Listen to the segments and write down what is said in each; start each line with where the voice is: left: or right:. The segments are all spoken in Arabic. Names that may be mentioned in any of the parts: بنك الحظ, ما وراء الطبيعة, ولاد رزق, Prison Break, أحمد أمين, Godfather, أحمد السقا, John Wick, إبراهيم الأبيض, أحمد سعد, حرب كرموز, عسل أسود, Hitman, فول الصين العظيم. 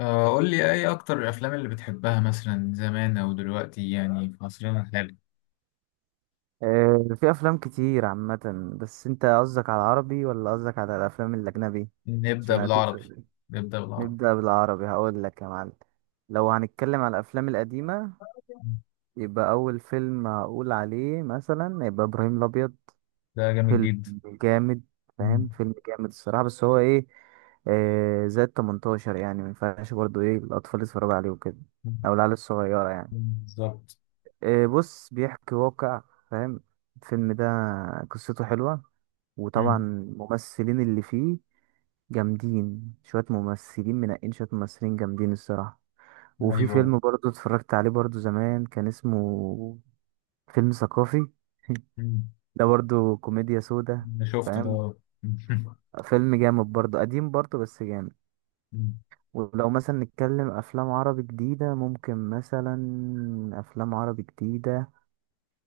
left: آه، قول لي ايه اكتر الافلام اللي بتحبها مثلا زمان او دلوقتي يعني في عصرنا الحالي.
right: آه، في افلام كتير عامه. بس انت قصدك على العربي ولا قصدك على الافلام الاجنبي؟
left: نبدا
right: عشان هتوف.
left: بالعربي. نبدا بالعربي.
right: نبدا بالعربي، هقول لك يا معلم. لو هنتكلم على الافلام القديمه، يبقى اول فيلم هقول عليه مثلا يبقى ابراهيم الابيض.
left: ده جامد
right: فيلم
left: جدا.
right: جامد،
left: مم.
right: فاهم؟ فيلم جامد الصراحه، بس هو ايه؟ زائد 18 يعني ما ينفعش برضه الاطفال يتفرجوا عليه وكده،
left: مم.
right: او العيال الصغيره يعني.
left: بالظبط.
right: آه، بص بيحكي واقع، فاهم؟ الفيلم ده قصته حلوه، وطبعا
left: مم.
right: الممثلين اللي فيه جامدين. شوية ممثلين منقين، شوية ممثلين جامدين الصراحة. وفي
left: ايوه.
right: فيلم برضو اتفرجت عليه برضو زمان، كان اسمه فيلم ثقافي.
left: مم.
right: ده برضو كوميديا سودا،
left: انا شفت
right: فاهم؟
left: ده.
right: فيلم جامد برضو، قديم برضو بس جامد.
left: مم.
right: ولو مثلا نتكلم أفلام عربي جديدة، ممكن مثلا أفلام عربي جديدة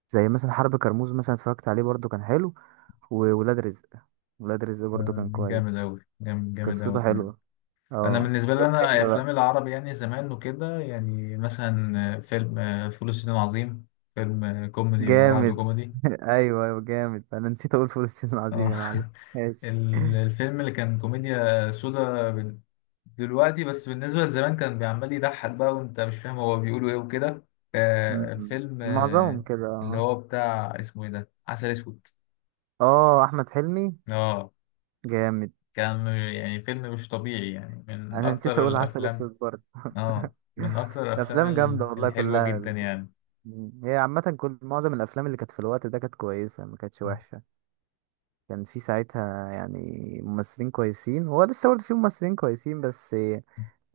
right: زي مثلا حرب كرموز، مثلا اتفرجت عليه برضو كان حلو. وولاد رزق، ولاد رزق برضو
left: آه،
right: كان
left: جامد
right: كويس،
left: اوي جامد اوي
right: قصته
left: كمان.
right: حلوة.
left: انا
right: اه،
left: بالنسبه لي
right: وتاني
left: انا
right: لا،
left: افلام
right: بقى
left: العربي يعني زمان وكده يعني مثلا فيلم فول الصين العظيم. فيلم كوميدي ما بعده
right: جامد.
left: كوميدي.
right: ايوه ايوه، جامد. انا نسيت اقول فول الصين العظيم
left: اه.
right: يا معلم. ماشي.
left: الفيلم اللي كان كوميديا سودا دلوقتي، بس بالنسبة لزمان كان بيعمل يضحك بقى وانت مش فاهم هو بيقولوا ايه وكده. آه،
right: أمم.
left: فيلم
right: معظمهم
left: آه،
right: كده
left: اللي
right: اه.
left: هو بتاع اسمه ايه ده، عسل اسود.
right: اه، احمد حلمي
left: اه،
right: جامد.
left: كان يعني فيلم مش طبيعي يعني، من
right: انا نسيت
left: اكتر
right: اقول عسل
left: الافلام.
right: اسود برضه.
left: اه، من اكتر الافلام
right: الافلام جامده والله
left: الحلوة
right: كلها
left: جدا
right: اللي كانت-
left: يعني.
right: أمم. هي عامه كل معظم الافلام اللي كانت في الوقت ده كانت كويسه، ما كانتش وحشه. كان في ساعتها يعني ممثلين كويسين، هو لسه برضه في ممثلين كويسين، بس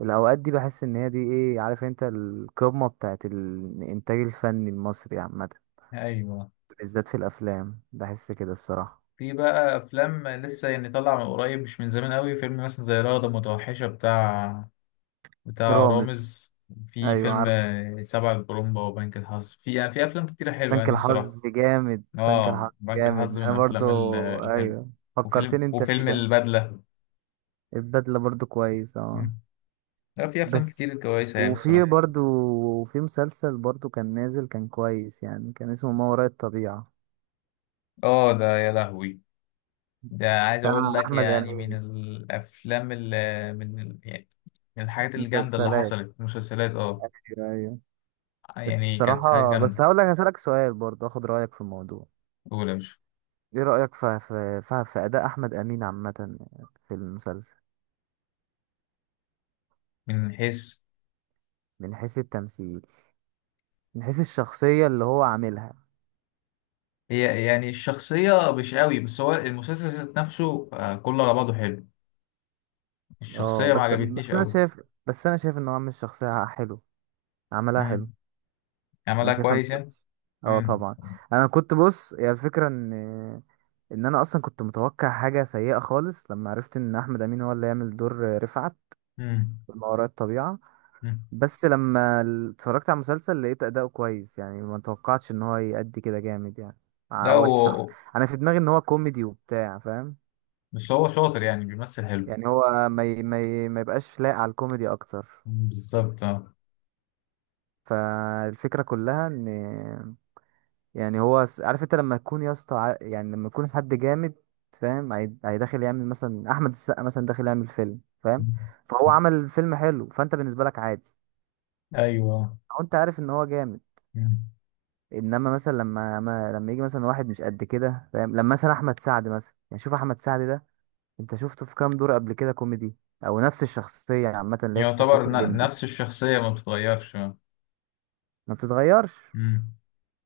right: الاوقات دي بحس ان هي دي ايه عارف انت، القمه بتاعت الانتاج الفني المصري عامه.
left: ايوه.
right: بالذات في الافلام بحس كده الصراحه.
left: في بقى افلام لسه يعني طالعه من قريب، مش من زمان قوي، فيلم مثلا زي رغده متوحشه بتاع، بتاع
right: رامز.
left: رامز. في
right: ايوه
left: فيلم
right: عارف،
left: سبع البرومبا وبنك الحظ. في يعني في افلام كتيره حلوه
right: بنك
left: يعني الصراحه.
right: الحظ جامد، بنك
left: اه،
right: الحظ
left: بنك
right: جامد.
left: الحظ من
right: انا برضو
left: الافلام الحلوه.
right: ايوه
left: وفيلم
right: فكرتني انت بيه
left: وفيلم
right: ده.
left: البدله.
right: البدله برضو كويس اه.
left: مم. لا، في افلام
right: بس
left: كتير كويسه يعني
right: وفي
left: الصراحه.
right: برضو وفي مسلسل برضو كان نازل، كان كويس يعني، كان اسمه ما وراء الطبيعه،
left: اه ده يا لهوي. ده عايز اقول
right: بتاع
left: لك
right: احمد
left: يعني من
right: امين.
left: الافلام اللي، يعني من الحاجات الجامده اللي
right: مسلسلات،
left: حصلت، مسلسلات اه.
right: ايوه أيوة.
left: يعني كانت حاجه
right: الصراحة بس
left: جامده.
right: هقول لك، هسألك سؤال برضه اخد رأيك في الموضوع.
left: قول يا باشا.
right: ايه رأيك في في أداء أحمد أمين عامة في المسلسل؟
left: من حيث.
right: من حيث التمثيل، من حيث الشخصية اللي هو عاملها.
left: هي يعني الشخصية مش قوي، بس هو المسلسل ذات نفسه كله على بعضه حلو.
right: اه
left: الشخصية ما
right: بس،
left: عجبتنيش
right: بس انا
left: قوي.
right: شايف بس انا شايف ان هو عامل الشخصية حلو، عملها حلو.
left: امم.
right: انا
left: عملها
right: شايفها
left: كويس يعني.
right: مسلسل، اه
left: امم.
right: طبعا. انا كنت بص، هي الفكرة ان انا اصلا كنت متوقع حاجة سيئة خالص لما عرفت ان احمد أمين هو اللي يعمل دور رفعت
left: امم.
right: في ما وراء الطبيعة.
left: أمم.
right: بس لما اتفرجت على المسلسل لقيت اداؤه كويس يعني، ما توقعتش ان هو يأدي كده جامد يعني. آه،
left: لا،
right: هو الشخص
left: هو
right: انا في دماغي ان هو كوميدي وبتاع، فاهم؟
left: هو شاطر يعني، بيمثل حلو.
right: يعني هو ما يبقاش لايق على الكوميدي اكتر.
left: أمم، بالظبط اه.
right: فالفكرة كلها ان يعني عارف انت لما يكون يا اسطى يعني لما يكون حد جامد، فاهم؟ هيدخل يعمل مثلا احمد السقا مثلا داخل يعمل فيلم، فاهم؟
left: أمم.
right: فهو عمل فيلم حلو، فانت بالنسبة لك عادي،
left: ايوه.
right: او انت عارف ان هو جامد.
left: أمم.
right: انما مثلا لما يجي مثلا واحد مش قد كده، فاهم؟ لما مثلا احمد سعد مثلا، يعني شوف احمد سعد ده، انت شفته في كام دور قبل كده كوميدي؟ او نفس الشخصيه عامه اللي هي شخصيه
left: يعتبر
right: الليمبي،
left: نفس الشخصية ما بتتغيرش آه.
right: ما بتتغيرش.
left: أمم.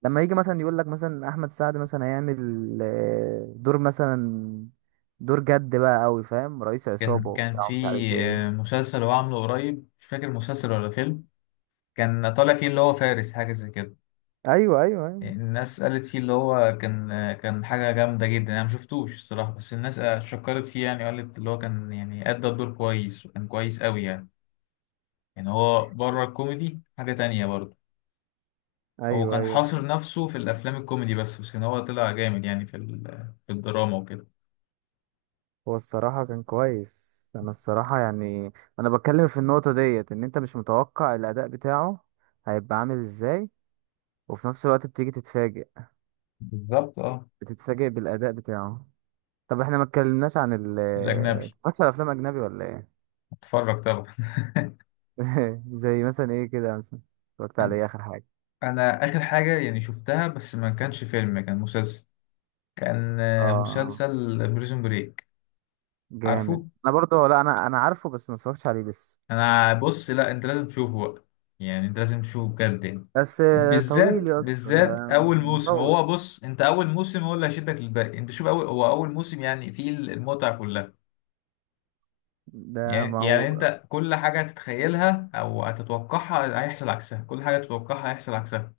right: لما يجي مثلا يقول لك مثلا احمد سعد مثلا هيعمل آه، دور مثلا دور جد بقى قوي، فاهم؟ رئيس عصابه
left: كان
right: وبتاع
left: في
right: ومش عارف ايه.
left: مسلسل هو عامله قريب، مش فاكر مسلسل ولا فيلم، كان طالع فيه اللي هو فارس حاجة زي كده.
right: ايوه ايوه ايوه
left: الناس قالت فيه اللي هو كان حاجة جامدة جدا. أنا مشفتوش الصراحة، بس الناس شكرت فيه يعني، قالت اللي هو كان يعني أدى الدور كويس وكان كويس أوي يعني. يعني هو بره الكوميدي حاجة تانية برضه. هو
right: ايوه
left: كان
right: ايوه
left: حاصر نفسه في الأفلام الكوميدي بس كان هو طلع جامد يعني في في الدراما وكده.
right: هو الصراحة كان كويس. أنا الصراحة يعني أنا بتكلم في النقطة ديت، إن أنت مش متوقع الأداء بتاعه هيبقى عامل إزاي، وفي نفس الوقت بتيجي تتفاجئ،
left: بالظبط اه.
right: بتتفاجئ بالأداء بتاعه. طب إحنا ما اتكلمناش عن ال-
left: الأجنبي.
right: اتفرجت على أفلام أجنبي ولا إيه؟
left: اتفرج طبعا.
right: زي مثلا إيه كده مثلا، اتفرجت على
left: أنا
right: إيه آخر حاجة؟
left: أنا آخر حاجة يعني شفتها، بس ما كانش فيلم، كان مسلسل. كان
right: آه
left: مسلسل بريزون بريك.
right: جامد.
left: عارفه؟
right: أنا برضه لا، أنا عارفه بس ما اتفرجتش عليه لسه.
left: انا بص، لا انت لازم تشوفه بقى، يعني انت لازم تشوفه بجد يعني.
right: بس طويل
left: بالذات
right: يا اسطى ده،
left: بالذات اول موسم.
right: مطول
left: هو بص، انت اول موسم هو اللي هيشدك للباقي. انت شوف اول، هو اول موسم يعني فيه المتعه كلها.
right: ده.
left: يعني
right: ما هو
left: يعني انت كل حاجه هتتخيلها او هتتوقعها هيحصل عكسها، كل حاجه تتوقعها هيحصل عكسها.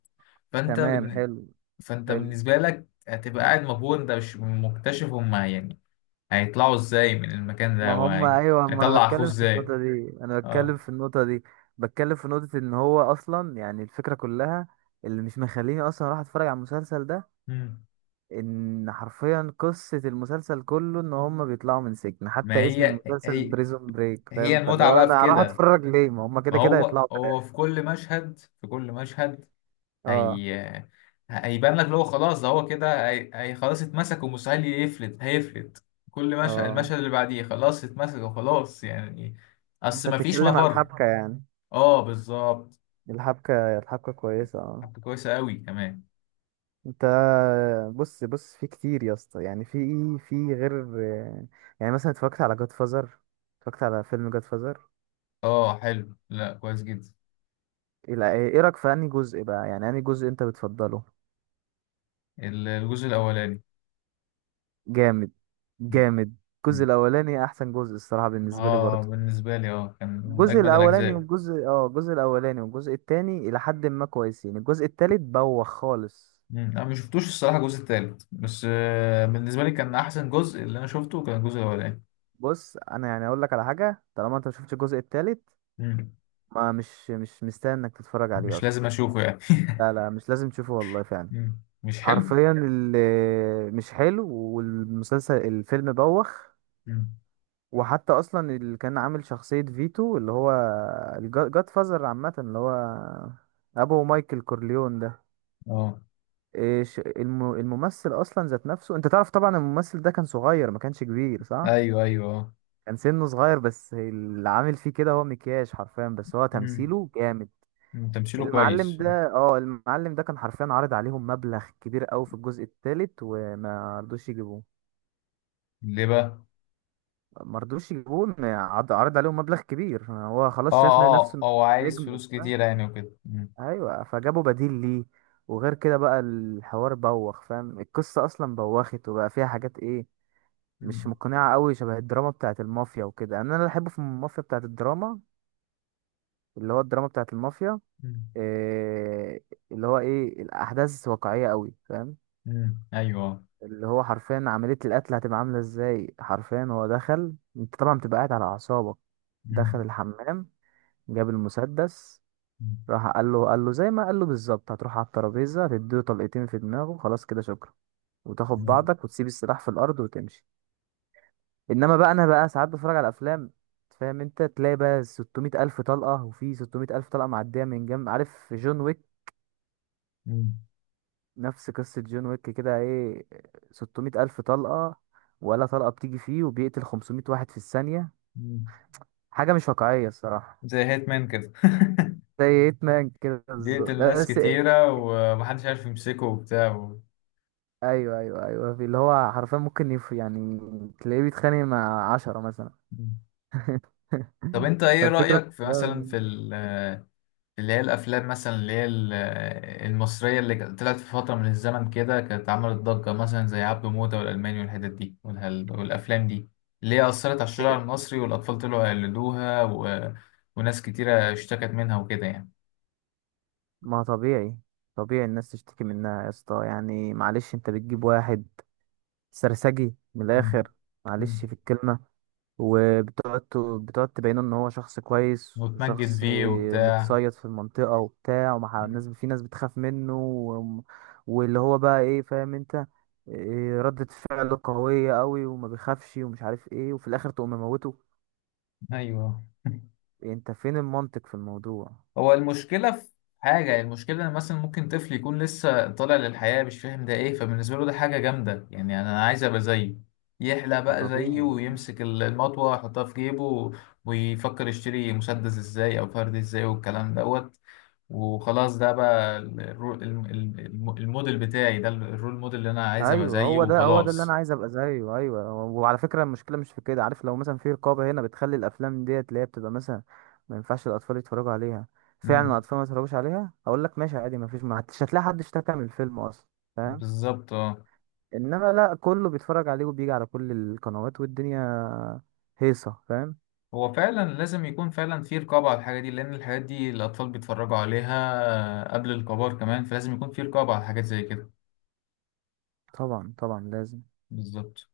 left: فانت
right: تمام
left: بن...
right: حلو،
left: فانت
right: حلو.
left: بالنسبه لك هتبقى قاعد مبهور، انت مش مكتشف هما يعني هيطلعوا ازاي من المكان
right: ما
left: ده
right: هم ايوه، ما انا
left: وهيطلع اخوه
right: بتكلم في
left: ازاي.
right: النقطه دي انا بتكلم
left: اه.
right: في النقطه دي، بتكلم في نقطه ان هو اصلا يعني الفكره كلها اللي مش مخليني اصلا اروح اتفرج على المسلسل ده،
left: مم.
right: ان حرفيا قصه المسلسل كله ان هم بيطلعوا من سجن،
left: ما
right: حتى اسم
left: هي
right: المسلسل
left: هي،
right: بريزون بريك،
left: هي
right: فاهم؟ فاللي
left: المتعة
right: هو
left: بقى في
right: انا هروح
left: كده.
right: اتفرج ليه، ما هم
left: ما
right: كده كده
left: هو
right: هيطلعوا في
left: هو في
right: الاخر.
left: كل مشهد، في كل مشهد
right: اه
left: هي، هيبان لك اللي هو خلاص ده هو كده، هي خلاص اتمسك، ومستحيل يفلت هيفلت. كل مشهد،
right: اه.
left: المشهد اللي بعديه خلاص اتمسك وخلاص يعني.
right: انت
left: اصل ما فيش
right: بتتكلم على
left: مفر.
right: الحبكه يعني،
left: اه بالظبط.
right: الحبكه، الحبكه كويسه اه.
left: حبكة كويسة قوي كمان.
right: انت بص بص، في كتير يا اسطى يعني، في ايه؟ في غير يعني مثلا اتفرجت على جاد فازر، اتفرجت على فيلم جاد فازر.
left: اه حلو، لا كويس جدا.
right: ايه، إيه رايك في انهي جزء بقى؟ يعني انهي جزء انت بتفضله؟
left: الجزء الاولاني.
right: جامد،
left: م-
right: جامد. الجزء
left: م.
right: الاولاني احسن جزء الصراحه، بالنسبه لي
left: اه،
right: برضه.
left: بالنسبة لي اه كان من
right: الجزء
left: اجمد
right: الاولاني
left: الاجزاء.
right: والجزء اه، الجزء الاولاني والجزء التاني الى حد ما كويسين. الجزء التالت بوخ خالص.
left: مم. انا ما شفتوش الصراحه الجزء التالت، بس بالنسبه لي كان احسن جزء اللي انا شفته كان الجزء الاولاني.
right: بص انا يعني اقول لك على حاجه، طالما انت مشفتش الجزء التالت
left: مم.
right: ما مش مش مستاهل انك تتفرج عليه
left: مش
right: اصلا.
left: لازم اشوفه يعني.
right: لا لا، مش لازم تشوفه والله فعلا.
left: مم. مش حلو.
right: حرفيا اللي مش حلو، والمسلسل الفيلم بوخ.
left: مم.
right: وحتى اصلا اللي كان عامل شخصية فيتو، اللي هو الجاد فازر عامة، اللي هو ابو مايكل كورليون ده،
left: اه.
right: إيش الممثل اصلا ذات نفسه، انت تعرف طبعا الممثل ده كان صغير، ما كانش كبير صح؟
left: ايوه اه.
right: كان سنه صغير، بس اللي عامل فيه كده هو مكياج حرفيا، بس هو
left: مم.
right: تمثيله جامد.
left: مم. تمثيله
right: المعلم
left: كويس.
right: ده اه، المعلم ده كان حرفيا عارض عليهم مبلغ كبير قوي في الجزء الثالث، وما رضوش يجيبوه.
left: ليه بقى؟
right: ما رضوش يجيبوه إن عرض عليهم مبلغ كبير، هو
left: اه.
right: خلاص شايف نفسه
left: اه،
right: إنه
left: هو عايز
right: نجم
left: فلوس
right: وبتاع.
left: كتير يعني وكده. مم.
right: ايوه، فجابوا بديل ليه. وغير كده بقى الحوار بوخ، فاهم؟ القصه اصلا بوخت، وبقى فيها حاجات ايه، مش
left: مم.
right: مقنعه قوي. شبه الدراما بتاعه المافيا وكده يعني، انا اللي بحبه في المافيا بتاعه الدراما، اللي هو الدراما بتاعه المافيا
left: مم.
right: إيه، اللي هو ايه الاحداث واقعيه قوي، فاهم؟
left: مم. ايوه.
right: اللي هو حرفيا عملية القتل هتبقى عاملة ازاي، حرفيا هو دخل، انت طبعا بتبقى قاعد على أعصابك،
left: مم.
right: دخل الحمام، جاب المسدس،
left: مم.
right: راح قال له، قال له زي ما قال له بالظبط، هتروح على الترابيزة، هتديله طلقتين في دماغه، خلاص كده شكرا، وتاخد
left: مم.
right: بعضك وتسيب السلاح في الأرض وتمشي. إنما بقى أنا بقى ساعات بتفرج على أفلام، فاهم؟ أنت تلاقي بقى 600 ألف طلقة، وفي 600 ألف طلقة معدية من جنب، عارف جون ويك؟
left: مم.
right: نفس قصة جون ويك كده، ايه، 600 ألف طلقة ولا طلقة بتيجي فيه، وبيقتل 500 واحد في الثانية.
left: مم.
right: حاجة مش واقعية الصراحة.
left: زي هيتمان كده.
right: زي هيتمان كده بالظبط
left: بيقتل
right: ده
left: ناس
right: بس.
left: كتيرة ومحدش عارف يمسكه وبتاع و...
right: ايوه في اللي هو حرفيا ممكن يعني تلاقيه بيتخانق مع عشرة مثلا.
left: طب انت ايه
right: فالفكرة
left: رأيك في مثلا
right: كلها-
left: في في اللي هي الافلام مثلا اللي هي المصرية اللي كانت طلعت في فترة من الزمن كده، كانت عملت ضجة مثلا زي عبده موتة والالماني والحتت دي والافلام دي، اللي هي اثرت على الشارع
right: إيه،
left: المصري والاطفال طلعوا يقلدوها و... وناس كتيرة اشتكت منها وكده يعني.
right: ما طبيعي. طبيعي الناس تشتكي منها يا اسطى يعني. معلش انت بتجيب واحد سرسجي من
left: مم.
right: الآخر،
left: مم.
right: معلش في الكلمة، بتقعد تبينه ان هو شخص كويس،
left: وتمجد
right: وشخص
left: فيه وبتاع.
right: متصيد في المنطقة وبتاع، ومع
left: مم.
right: الناس في ناس بتخاف منه والل هو بقى ايه، فاهم انت؟ إيه، ردة فعله قوية قوي وما بيخافش ومش عارف ايه، وفي الاخر تقوم مموته.
left: ايوه.
right: انت فين المنطق في الموضوع؟
left: هو المشكلة في حاجة يعني، المشكلة إن مثلا ممكن طفل يكون لسه طالع للحياة مش فاهم ده إيه، فبالنسبة له ده حاجة جامدة يعني أنا عايز أبقى زيه، يحلى
right: ما
left: بقى زيه
right: طبيعي.
left: ويمسك المطوة يحطها في جيبه و- ويفكر يشتري مسدس إزاي أو فرد إزاي والكلام دوت. وخلاص، ده بقى الموديل بتاعي ده، الرول موديل اللي أنا عايز أبقى
right: ايوه،
left: زيه
right: هو ده اللي انا
left: وخلاص.
right: عايز ابقى زيه. ايوه، وعلى فكره المشكله مش في كده، عارف؟ لو مثلا في رقابه هنا بتخلي الافلام ديت اللي هي بتبقى مثلا ما ينفعش الاطفال يتفرجوا عليها فعلا،
left: مم.
right: الاطفال ما يتفرجوش عليها، اقول لك ماشي عادي، ما فيش، ما حدش هتلاقي حد اشتكى من الفيلم اصلا، فاهم؟
left: بالظبط اه.
right: انما لا، كله بيتفرج عليه وبيجي على كل القنوات والدنيا هيصه، فاهم؟
left: هو فعلا لازم يكون فعلا في رقابة على الحاجة دي، لأن الحاجات دي الأطفال بيتفرجوا عليها قبل الكبار كمان، فلازم يكون في رقابة على حاجات زي كده.
right: طبعا طبعا لازم.
left: بالظبط.